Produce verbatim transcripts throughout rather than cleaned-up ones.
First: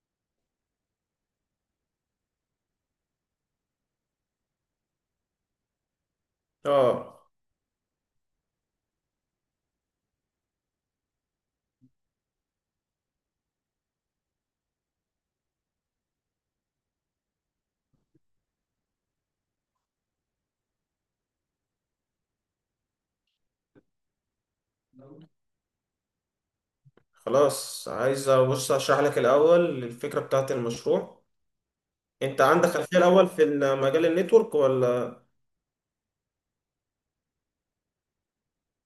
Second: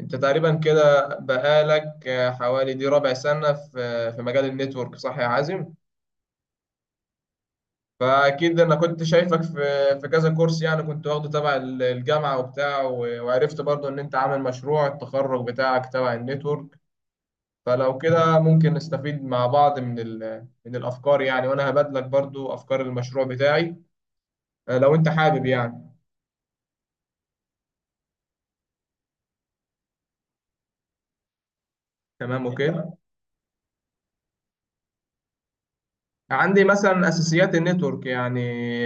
انت تقريبا كده بقالك آه، حوالي دي ربع سنة في آه، في مجال النتورك صح يا عازم؟ اه. فاكيد انا كنت شايفك في في كذا كورس يعني كنت واخده تبع ال- الجامعة وبتاع و- وعرفت برضو ان انت عامل مشروع التخرج بتاعك تبع النتورك. فلو كده ممكن نستفيد مع بعض من ال- من الافكار يعني، وانا هبادلك برضو افكار المشروع بتاعي. آه، لو انت حابب يعني. خلاص، عايز بص اشرح لك الاول الفكره بتاعت المشروع. انت تمام، عندك اوكي. خلفيه الاول في مجال النتورك ولا؟ عندي مثلا اساسيات النتورك يعني،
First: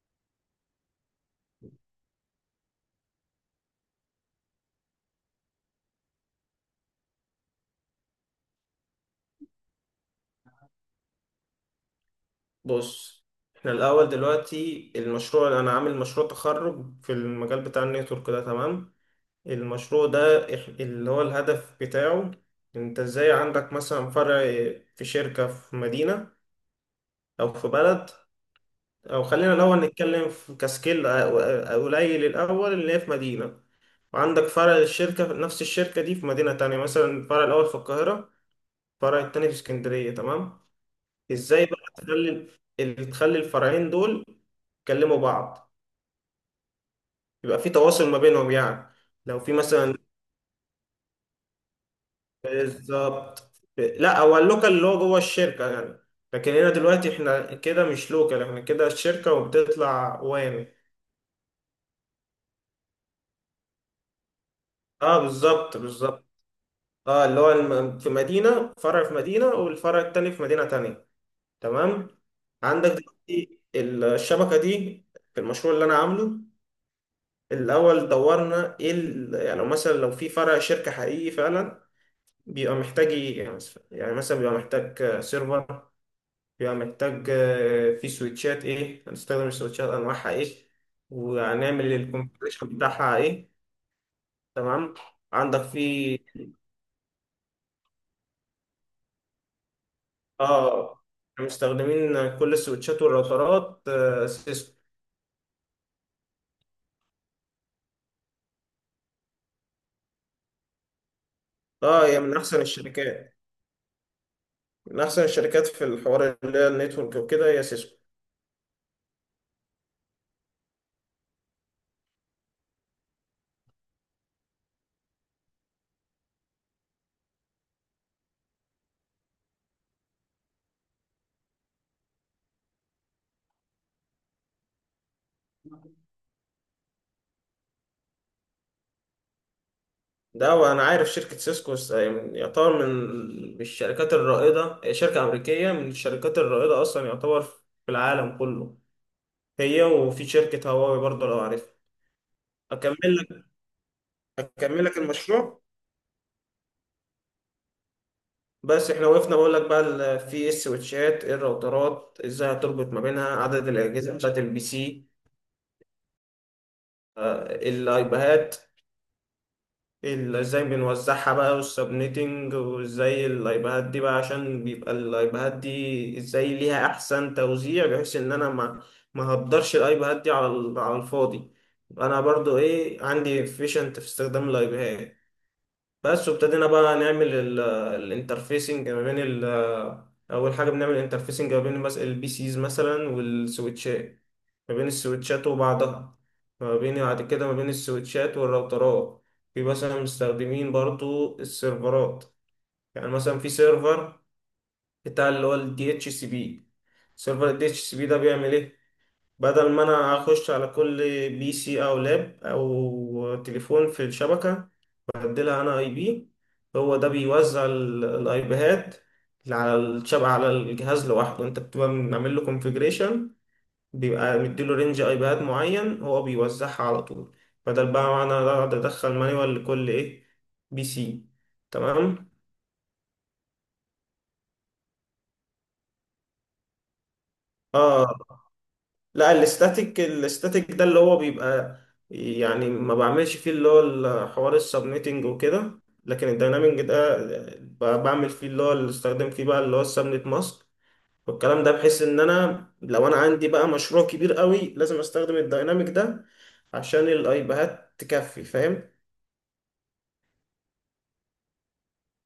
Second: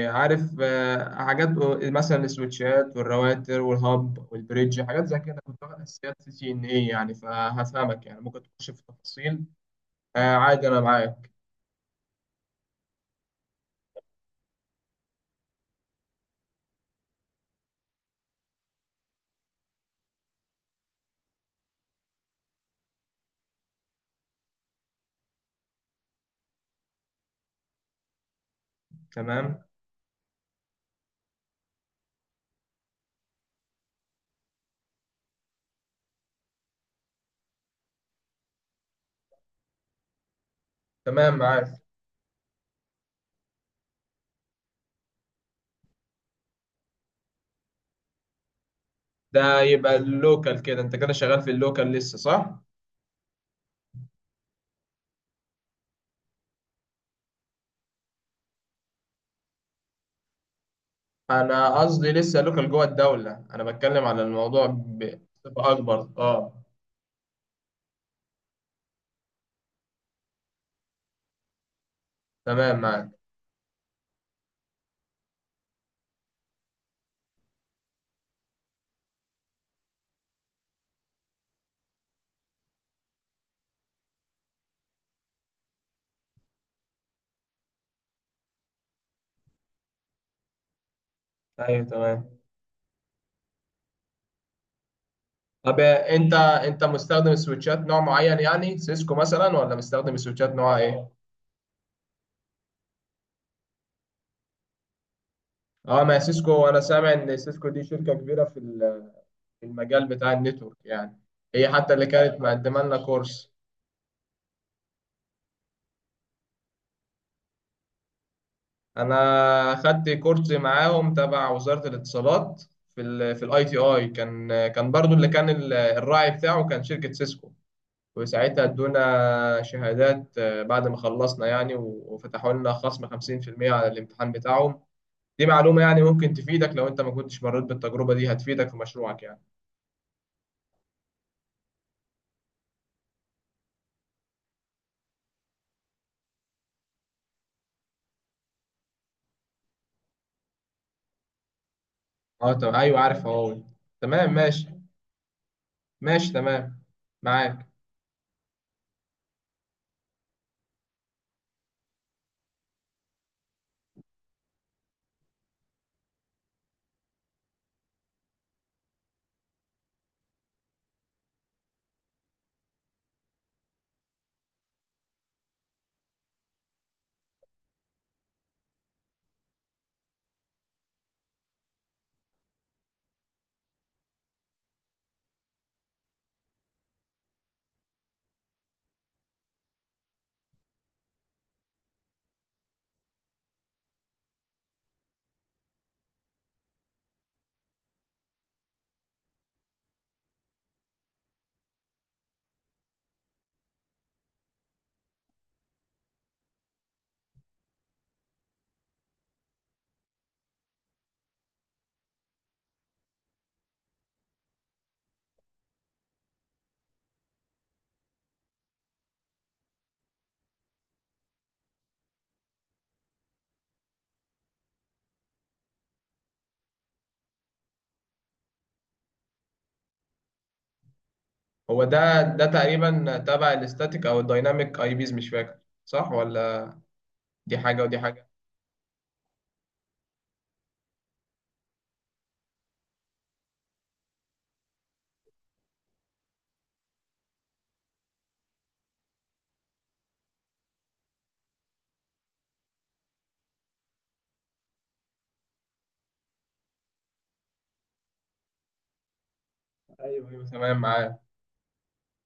عارف، آه، حاجات مثلا السويتشات والراوتر والهاب والبريدج، حاجات زي كده، كنت واخد اساسيات سي سي ان اي يعني، فهفهمك يعني ممكن تخش في تفاصيل. آه، عادي انا معاك. بص، احنا الاول دلوقتي المشروع انا عامل مشروع تخرج في المجال بتاع النتورك ده، تمام. المشروع ده إح- اللي هو الهدف بتاعه، انت ازاي عندك مثلا فرع في شركه في مدينه، او في بلد، او خلينا تمام الاول نتكلم في كسكيل قليل. الاول اللي هي في مدينه، وعندك فرع للشركة في نفس الشركة دي في مدينة تانية، مثلا الفرع الأول في القاهرة، الفرع التاني في اسكندرية، تمام. تمام إزاي معاك. بقى تخلي ال- تخلي الفرعين دول يكلموا بعض، يبقى في تواصل ما بينهم يعني، لو في ده يبقى مثلا. اللوكال كده، انت كده شغال في اللوكال لسه صح؟ بالظبط. لا هو اللوكال اللي هو جوه الشركة يعني، لكن هنا دلوقتي احنا كده مش لوكال، احنا كده الشركة وبتطلع وامي. انا قصدي لسه لوكال جوه الدولة، انا بتكلم على الموضوع اه، بصفة بالظبط اكبر. بالظبط. اه اه، اللي هو الم- في مدينة فرع في مدينة، والفرع التاني في مدينة تانية، تمام. تمام عندك معاك. دلوقتي الشبكة دي في المشروع اللي أنا عامله. الأول دورنا إيه؟ ال- يعني لو مثلا لو في فرع شركة حقيقي فعلا بيبقى محتاج إيه؟ يعني مثلا يعني مثلا بيبقى محتاج سيرفر، بيبقى محتاج آه، في سويتشات، إيه هنستخدم السويتشات، أنواعها إيه، ايوه وهنعمل تمام. الكونفيجريشن بتاعها إيه. تمام. عندك طب في انت انت مستخدم السويتشات نوع معين يعني سيسكو مثلا، ولا مستخدم السويتشات نوع آه ايه؟ مستخدمين كل السويتشات والراوترات آه، سيسكو. اه ما هي سيسكو، انا سامع ان سيسكو دي شركة كبيرة في ال- في المجال بتاع النتورك يعني، هي حتى اللي اه، هي من كانت احسن مقدمة لنا الشركات كورس. من احسن الشركات في الحوار اللي هي النتورك وكده، هي سيسكو. انا خدت كورس معاهم تبع وزارة الاتصالات، في ال في الاي تي اي، كان كان برضو اللي كان ال- الراعي بتاعه كان شركة سيسكو. وساعتها ادونا شهادات، آه، بعد ما خلصنا يعني و- وفتحوا لنا خصم خمسين في المية على الامتحان بتاعهم. دي معلومة يعني ممكن تفيدك، لو انت ما كنتش مريت بالتجربة دي هتفيدك في مشروعك يعني. ده وانا عارف شركة سيسكو س- يعني يعتبر من من الشركات الرائدة، هي شركة امريكية من الشركات الرائدة اصلا يعتبر في العالم كله. هي، وفي شركة هواوي برضه لو عارفها. اه تمام، اكمل ايوه عارف لك هواوي. تمام ماشي. اكمل لك المشروع. ماشي تمام معاك. بس احنا وقفنا بقول لك بقى ال- في إيه السويتشات، إيه الراوترات، ازاي هتربط ما بينها، عدد الاجهزة بتاعت البي سي، آه، الايباهات ال- ازاي بنوزعها بقى، والسبنيتنج، وازاي اللايبهات دي بقى عشان بيبقى اللايبهات دي ازاي ليها احسن توزيع بحيث ان انا ما ما هقدرش اللايبهات دي على ال- على الفاضي. انا برضو ايه عندي efficient في استخدام اللايبهات بس. وابتدينا بقى نعمل الانترفيسنج ما بين ال- اول حاجه بنعمل انترفيسنج ما بين مثلا البي سيز مثلا والسويتشات، ما بين السويتشات وبعضها، ما بين بعد كده ما بين السويتشات والراوترات. في مثلا مستخدمين برضو السيرفرات، يعني مثلا في سيرفر بتاع اللي هو ال دي اتش سي بي، سيرفر ال دي اتش سي بي ده بيعمل ايه؟ بدل ما انا اخش على كل بي سي او لاب او تليفون في الشبكة، بديلها انا اي بي، هو ده بيوزع ال- الايبيهات على الشبكة. على الجهاز لوحده انت بتبقى بنعمل له كونفيجريشن، بيبقى مديله رينج ايباد معين، هو بيوزعها على طول. بدل بقى ما انا اقعد ادخل مانيوال لكل ايه بي سي. هو ده تمام. ده تقريبا تبع الاستاتيك او الدايناميك اي بيز، مش فاكر، صح ولا؟ دي حاجة ودي اه، حاجة. لا الاستاتيك الاستاتيك ده اللي هو بيبقى يعني ما بعملش فيه اللي هو حوار السبنيتنج وكده، لكن الداينامينج ده ب- بعمل فيه اللي هو اللي استخدم فيه بقى اللي هو السبنت ماسك والكلام ده، بحيث ان انا لو انا عندي بقى مشروع كبير قوي لازم استخدم الدايناميك ده عشان الايباد تكفي، فاهم؟ ايوه ايوه تمام معاك.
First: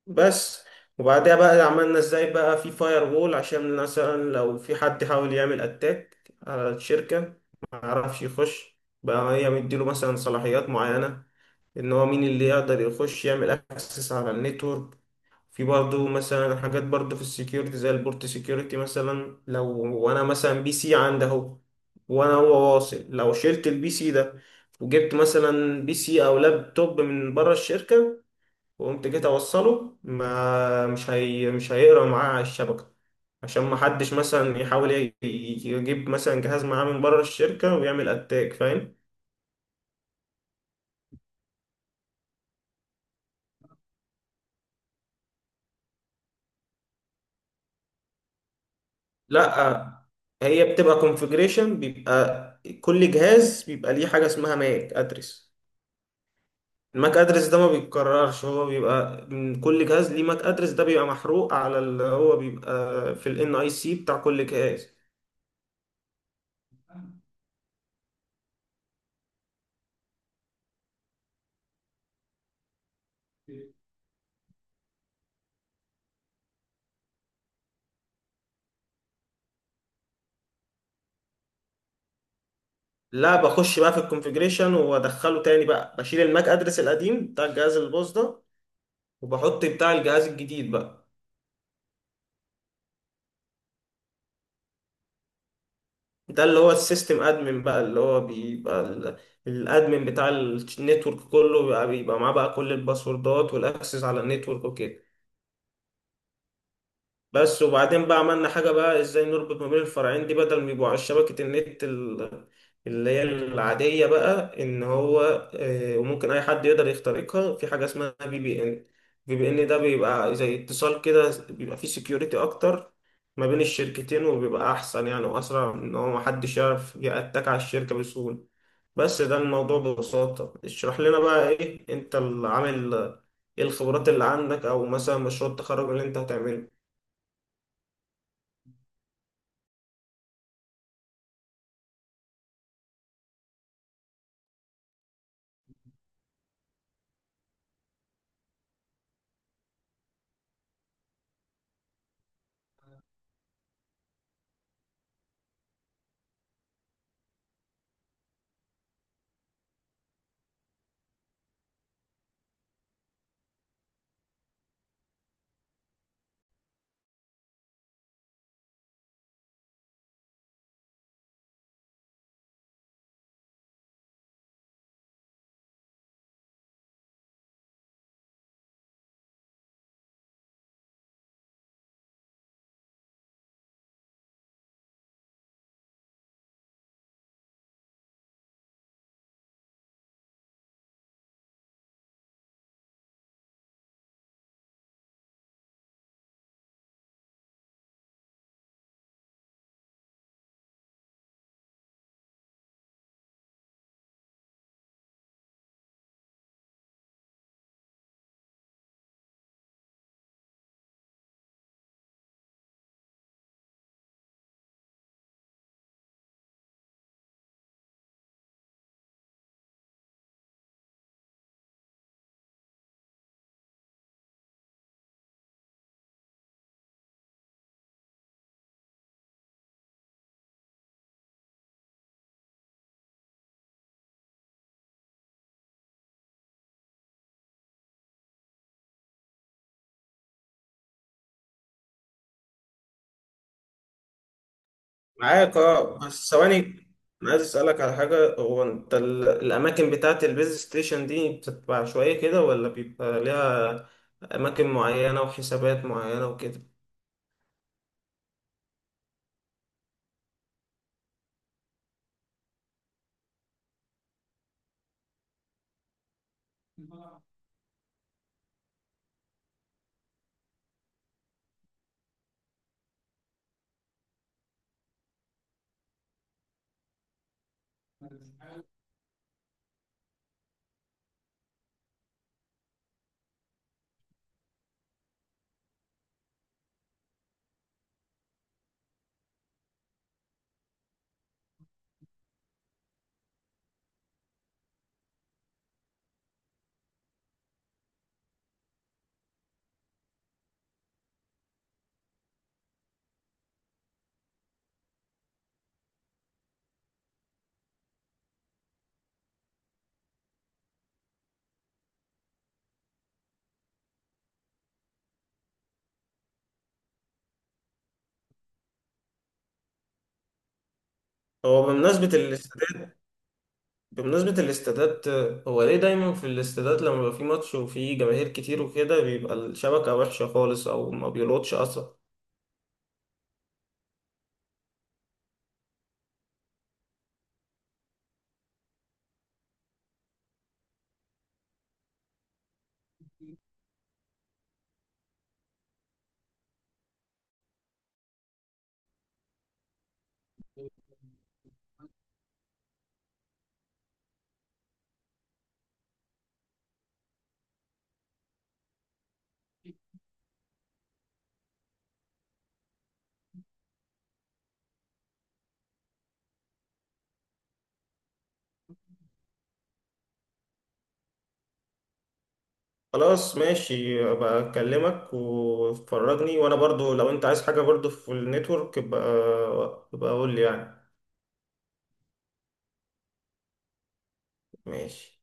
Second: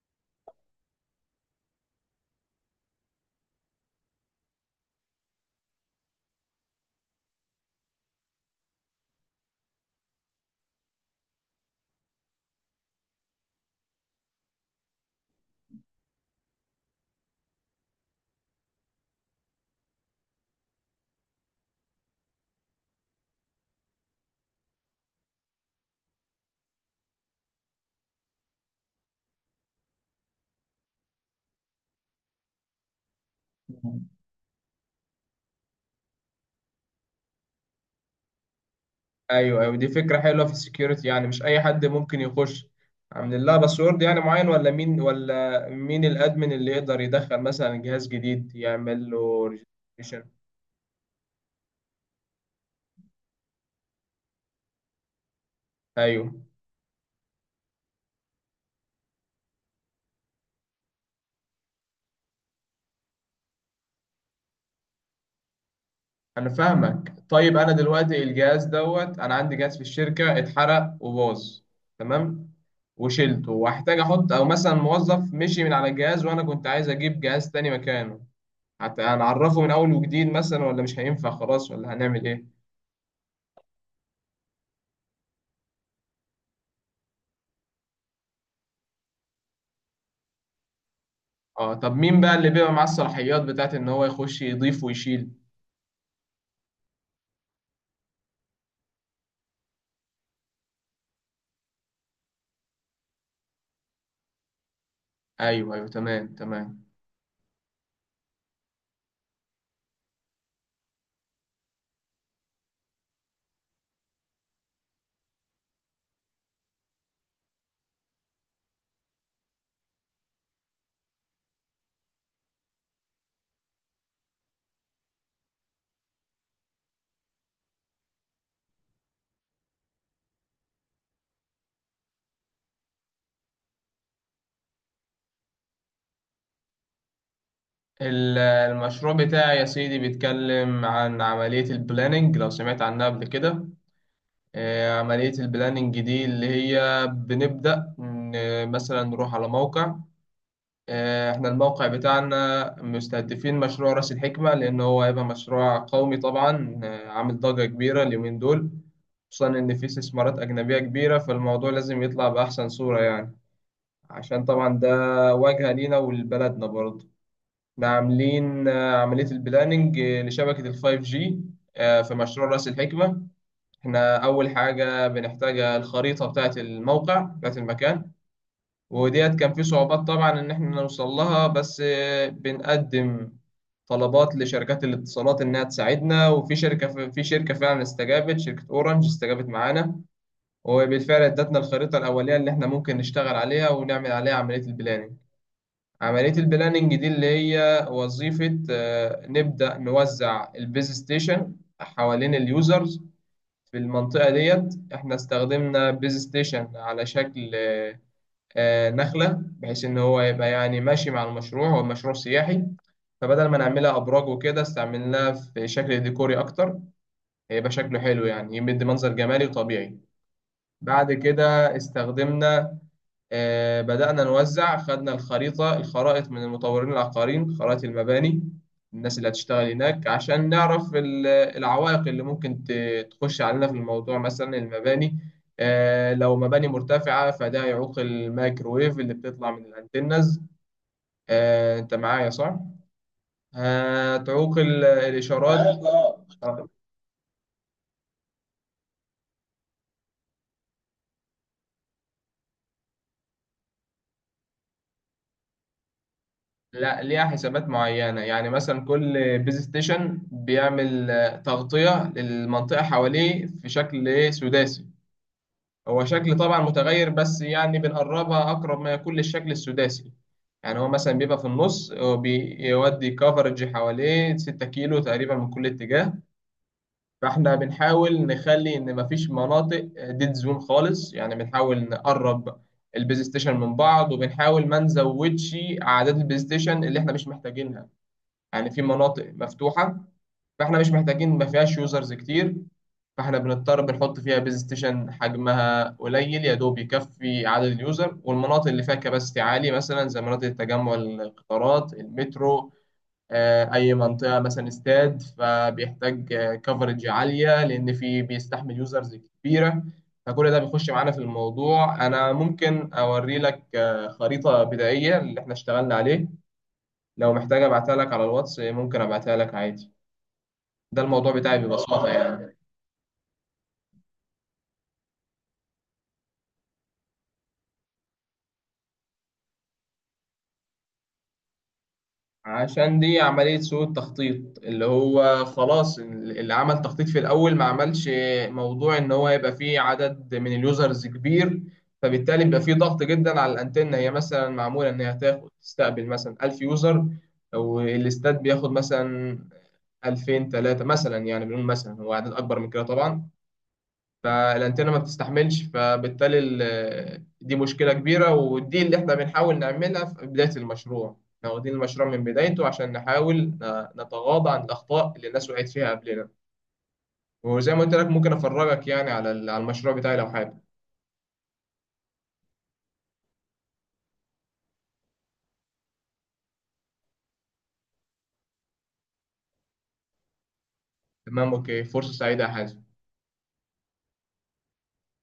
بس. وبعدها بقى عملنا ازاي بقى في فاير وول، عشان مثلا لو في حد حاول يعمل اتاك على الشركة ما يعرفش يخش بقى، هي مديله مثلا صلاحيات معينة ان هو مين اللي يقدر يخش يعمل اكسس على النتورك. في برضه مثلا حاجات برضه في السكيورتي زي البورت سكيورتي، مثلا لو وانا مثلا بي سي عندي اهو، وانا هو واصل، لو شلت البي سي ده وجبت مثلا بي سي او لابتوب من بره الشركة وقمت جيت اوصله، ما مش هي مش هيقرا معاه على الشبكه، عشان ما حدش مثلا يحاول ي- يجيب مثلا جهاز معاه من بره الشركه ويعمل اتاك، فاهم؟ ايوه ايوه، دي فكرة حلوة في السكيورتي يعني، مش اي حد ممكن يخش، عاملين لها باسورد يعني معين، ولا مين ولا مين الادمن اللي يقدر يدخل مثلا جهاز جديد يعمل له لا، ريجستريشن؟ هي بتبقى كونفجريشن، بيبقى كل جهاز بيبقى ليه حاجه اسمها ماك ادرس. ايوه. الماك ادرس ده ما بيتكررش، هو بيبقى من كل جهاز ليه ماك ادرس، ده بيبقى محروق على اللي هو بيبقى في الان اي سي بتاع كل جهاز. انا فاهمك. طيب انا دلوقتي الجهاز دوت، انا عندي جهاز في الشركه اتحرق وباظ، تمام، وشلته واحتاج احط، او مثلا موظف مشي من على الجهاز وانا كنت عايز اجيب جهاز تاني مكانه، حتى هنعرفه من اول وجديد مثلا، ولا مش هينفع خلاص، ولا هنعمل ايه؟ لا، بخش بقى في الكونفيجريشن وادخله تاني بقى، بشيل الماك ادرس القديم بتاع الجهاز الباص ده وبحط بتاع الجهاز الجديد بقى. اه طب مين بقى اللي بيبقى معاه الصلاحيات بتاعت ان هو يخش يضيف ويشيل؟ ده اللي هو السيستم ادمن بقى اللي هو بيبقى ال- الادمن بتاع النتورك كله بيبقى, بيبقى معاه بقى كل الباسوردات والاكسس على النتورك وكده. ايوه ايوه، تمام تمام. بس. وبعدين بقى عملنا حاجة بقى، ازاي نربط ما بين الفرعين دي بدل ما يبقوا على شبكة النت ال- اللي هي العادية بقى ان هو آه، وممكن اي حد يقدر يخترقها، في حاجة اسمها في بي ان. في بي ان ده بيبقى زي اتصال كده، بيبقى فيه سكيورتي اكتر ما بين الشركتين، وبيبقى احسن يعني واسرع، ان هو محدش يعرف يأتاك على الشركة بسهولة. بس ده الموضوع ببساطة. اشرح لنا بقى ايه انت اللي عامل، ايه الخبرات اللي عندك او مثلا مشروع التخرج اللي انت هتعمله. ال- المشروع بتاعي يا سيدي بيتكلم عن عمليه البلاننج، لو سمعت عنها قبل كده. آه، عملية البلاننج دي اللي هي بنبدأ ن- مثلا نروح على موقع. آه، احنا الموقع بتاعنا مستهدفين مشروع رأس الحكمة، لأن هو هيبقى مشروع قومي طبعا، آه، عامل ضجة كبيرة اليومين دول. خصوصا إن فيه استثمارات أجنبية كبيرة، فالموضوع لازم يطلع بأحسن صورة يعني، عشان طبعا ده واجهة لينا ولبلدنا برضه. احنا عاملين آه، عملية البلاننج آه، لشبكة الفايف جي في مشروع رأس الحكمة. احنا اول حاجه بنحتاج الخريطه بتاعه الموقع بتاعه المكان، وديت كان في صعوبات طبعا ان احنا نوصل لها، بس آه، بنقدم طلبات لشركات الاتصالات انها تساعدنا، وفي شركه في شركه فعلا استجابت، شركه اورنج استجابت معانا. وبالفعل ادتنا الخريطه الاوليه اللي احنا ممكن نشتغل عليها ونعمل عليها عمليه البلاننج. عملية البلاننج دي اللي هي وظيفة، آه، نبدأ نوزع البيز ستيشن حوالين اليوزرز في المنطقة ديت. احنا استخدمنا بيز ستيشن على شكل آه، آه، نخلة، بحيث ان هو يبقى يعني ماشي مع المشروع، هو مشروع سياحي، فبدل ما نعملها ابراج وكده استعملناها في شكل ديكوري اكتر، هيبقى شكله حلو يعني، يمد منظر جمالي وطبيعي. بعد كده استخدمنا، آه، بدأنا نوزع، خدنا الخريطة، الخرائط من المطورين العقاريين، خرائط المباني، الناس اللي هتشتغل هناك، عشان نعرف ال- العوائق اللي ممكن ت- تخش علينا في الموضوع، مثلا المباني. آه، لو مباني مرتفعة، فده يعوق الميكروويف اللي بتطلع من الانتنز. آه، انت معايا صح؟ هتعوق ال- معاك الإشارات. اه. بس ثواني، انا عايز اسالك على حاجه، هو انت ال- الاماكن بتاعه البيز ستيشن دي بتبقى عشوائيه كده، ولا بيبقى ليها اماكن معينه وحسابات معينه وكده؟ لا، ليها حسابات معينة يعني، مثلا كل بيز ستيشن بيعمل آه، تغطية للمنطقة حواليه في شكل إيه؟ سداسي. هو شكل طبعا متغير، بس يعني بنقربها أقرب ما يكون للشكل السداسي. يعني هو مثلا بيبقى في النص، هو بيودي كفرج حواليه 6 كيلو تقريبا من كل اتجاه. فاحنا بنحاول نخلي ان مفيش مناطق ديد زون خالص يعني، بنحاول نقرب البيز ستيشن من بعض، وبنحاول ما نزودش اعداد البلاي ستيشن اللي احنا مش محتاجينها. يعني في مناطق مفتوحة، فاحنا مش محتاجين، ما فيهاش يوزرز كتير، فاحنا بنضطر بنحط فيها بيز ستيشن حجمها قليل يا دوب يكفي عدد اليوزر، والمناطق اللي فيها كباستي عالي مثلا زي مناطق التجمع، القطارات، المترو، آه، اي منطقة مثلا استاد، فبيحتاج كفرج عالية، لان في بيستحمل يوزرز كبيرة. فكل ده بيخش معانا في الموضوع. انا ممكن اوري لك آه، خريطة بدائية اللي احنا اشتغلنا عليه، لو محتاج ابعتها لك على الواتس ممكن ابعتها لك عادي. ده الموضوع بتاعي هو بمناسبه ببساطة يعني. الاستادات بمناسبه الاستادات هو ليه دايما في الاستادات لما بيبقى في ماتش وفي جماهير كتير وكده بيبقى الشبكه وحشه خالص، او ما بيلقطش اصلا؟ عشان دي عملية سوء التخطيط، اللي هو خلاص اللي عمل تخطيط في الأول ما عملش موضوع إن هو يبقى فيه عدد من اليوزرز كبير، فبالتالي بيبقى فيه ضغط جدا على الأنتنة، هي مثلا معمولة إن هي تاخد تستقبل مثلا ألف يوزر، والاستاد بياخد مثلا ألفين ثلاثة مثلا، يعني بنقول مثلا هو عدد أكبر من كده طبعا. فالانتنه ما بتستحملش، فبالتالي ال- آه، دي مشكله كبيره، ودي اللي احنا بنحاول نعملها في بدايه المشروع، احنا واخدين المشروع من بدايته عشان نحاول ن- نتغاضى عن الاخطاء اللي الناس وقعت فيها قبلنا. وزي ما قلت لك ممكن افرجك يعني على ال- على المشروع بتاعي لو حابب. خلاص، ماشي. ابقى اكلمك وفرجني، وانا برضو لو انت عايز حاجه برضو في النتورك ابقى ابقى قول لي يعني. تمام اوكي، فرصه سعيده يا حازم. ماشي.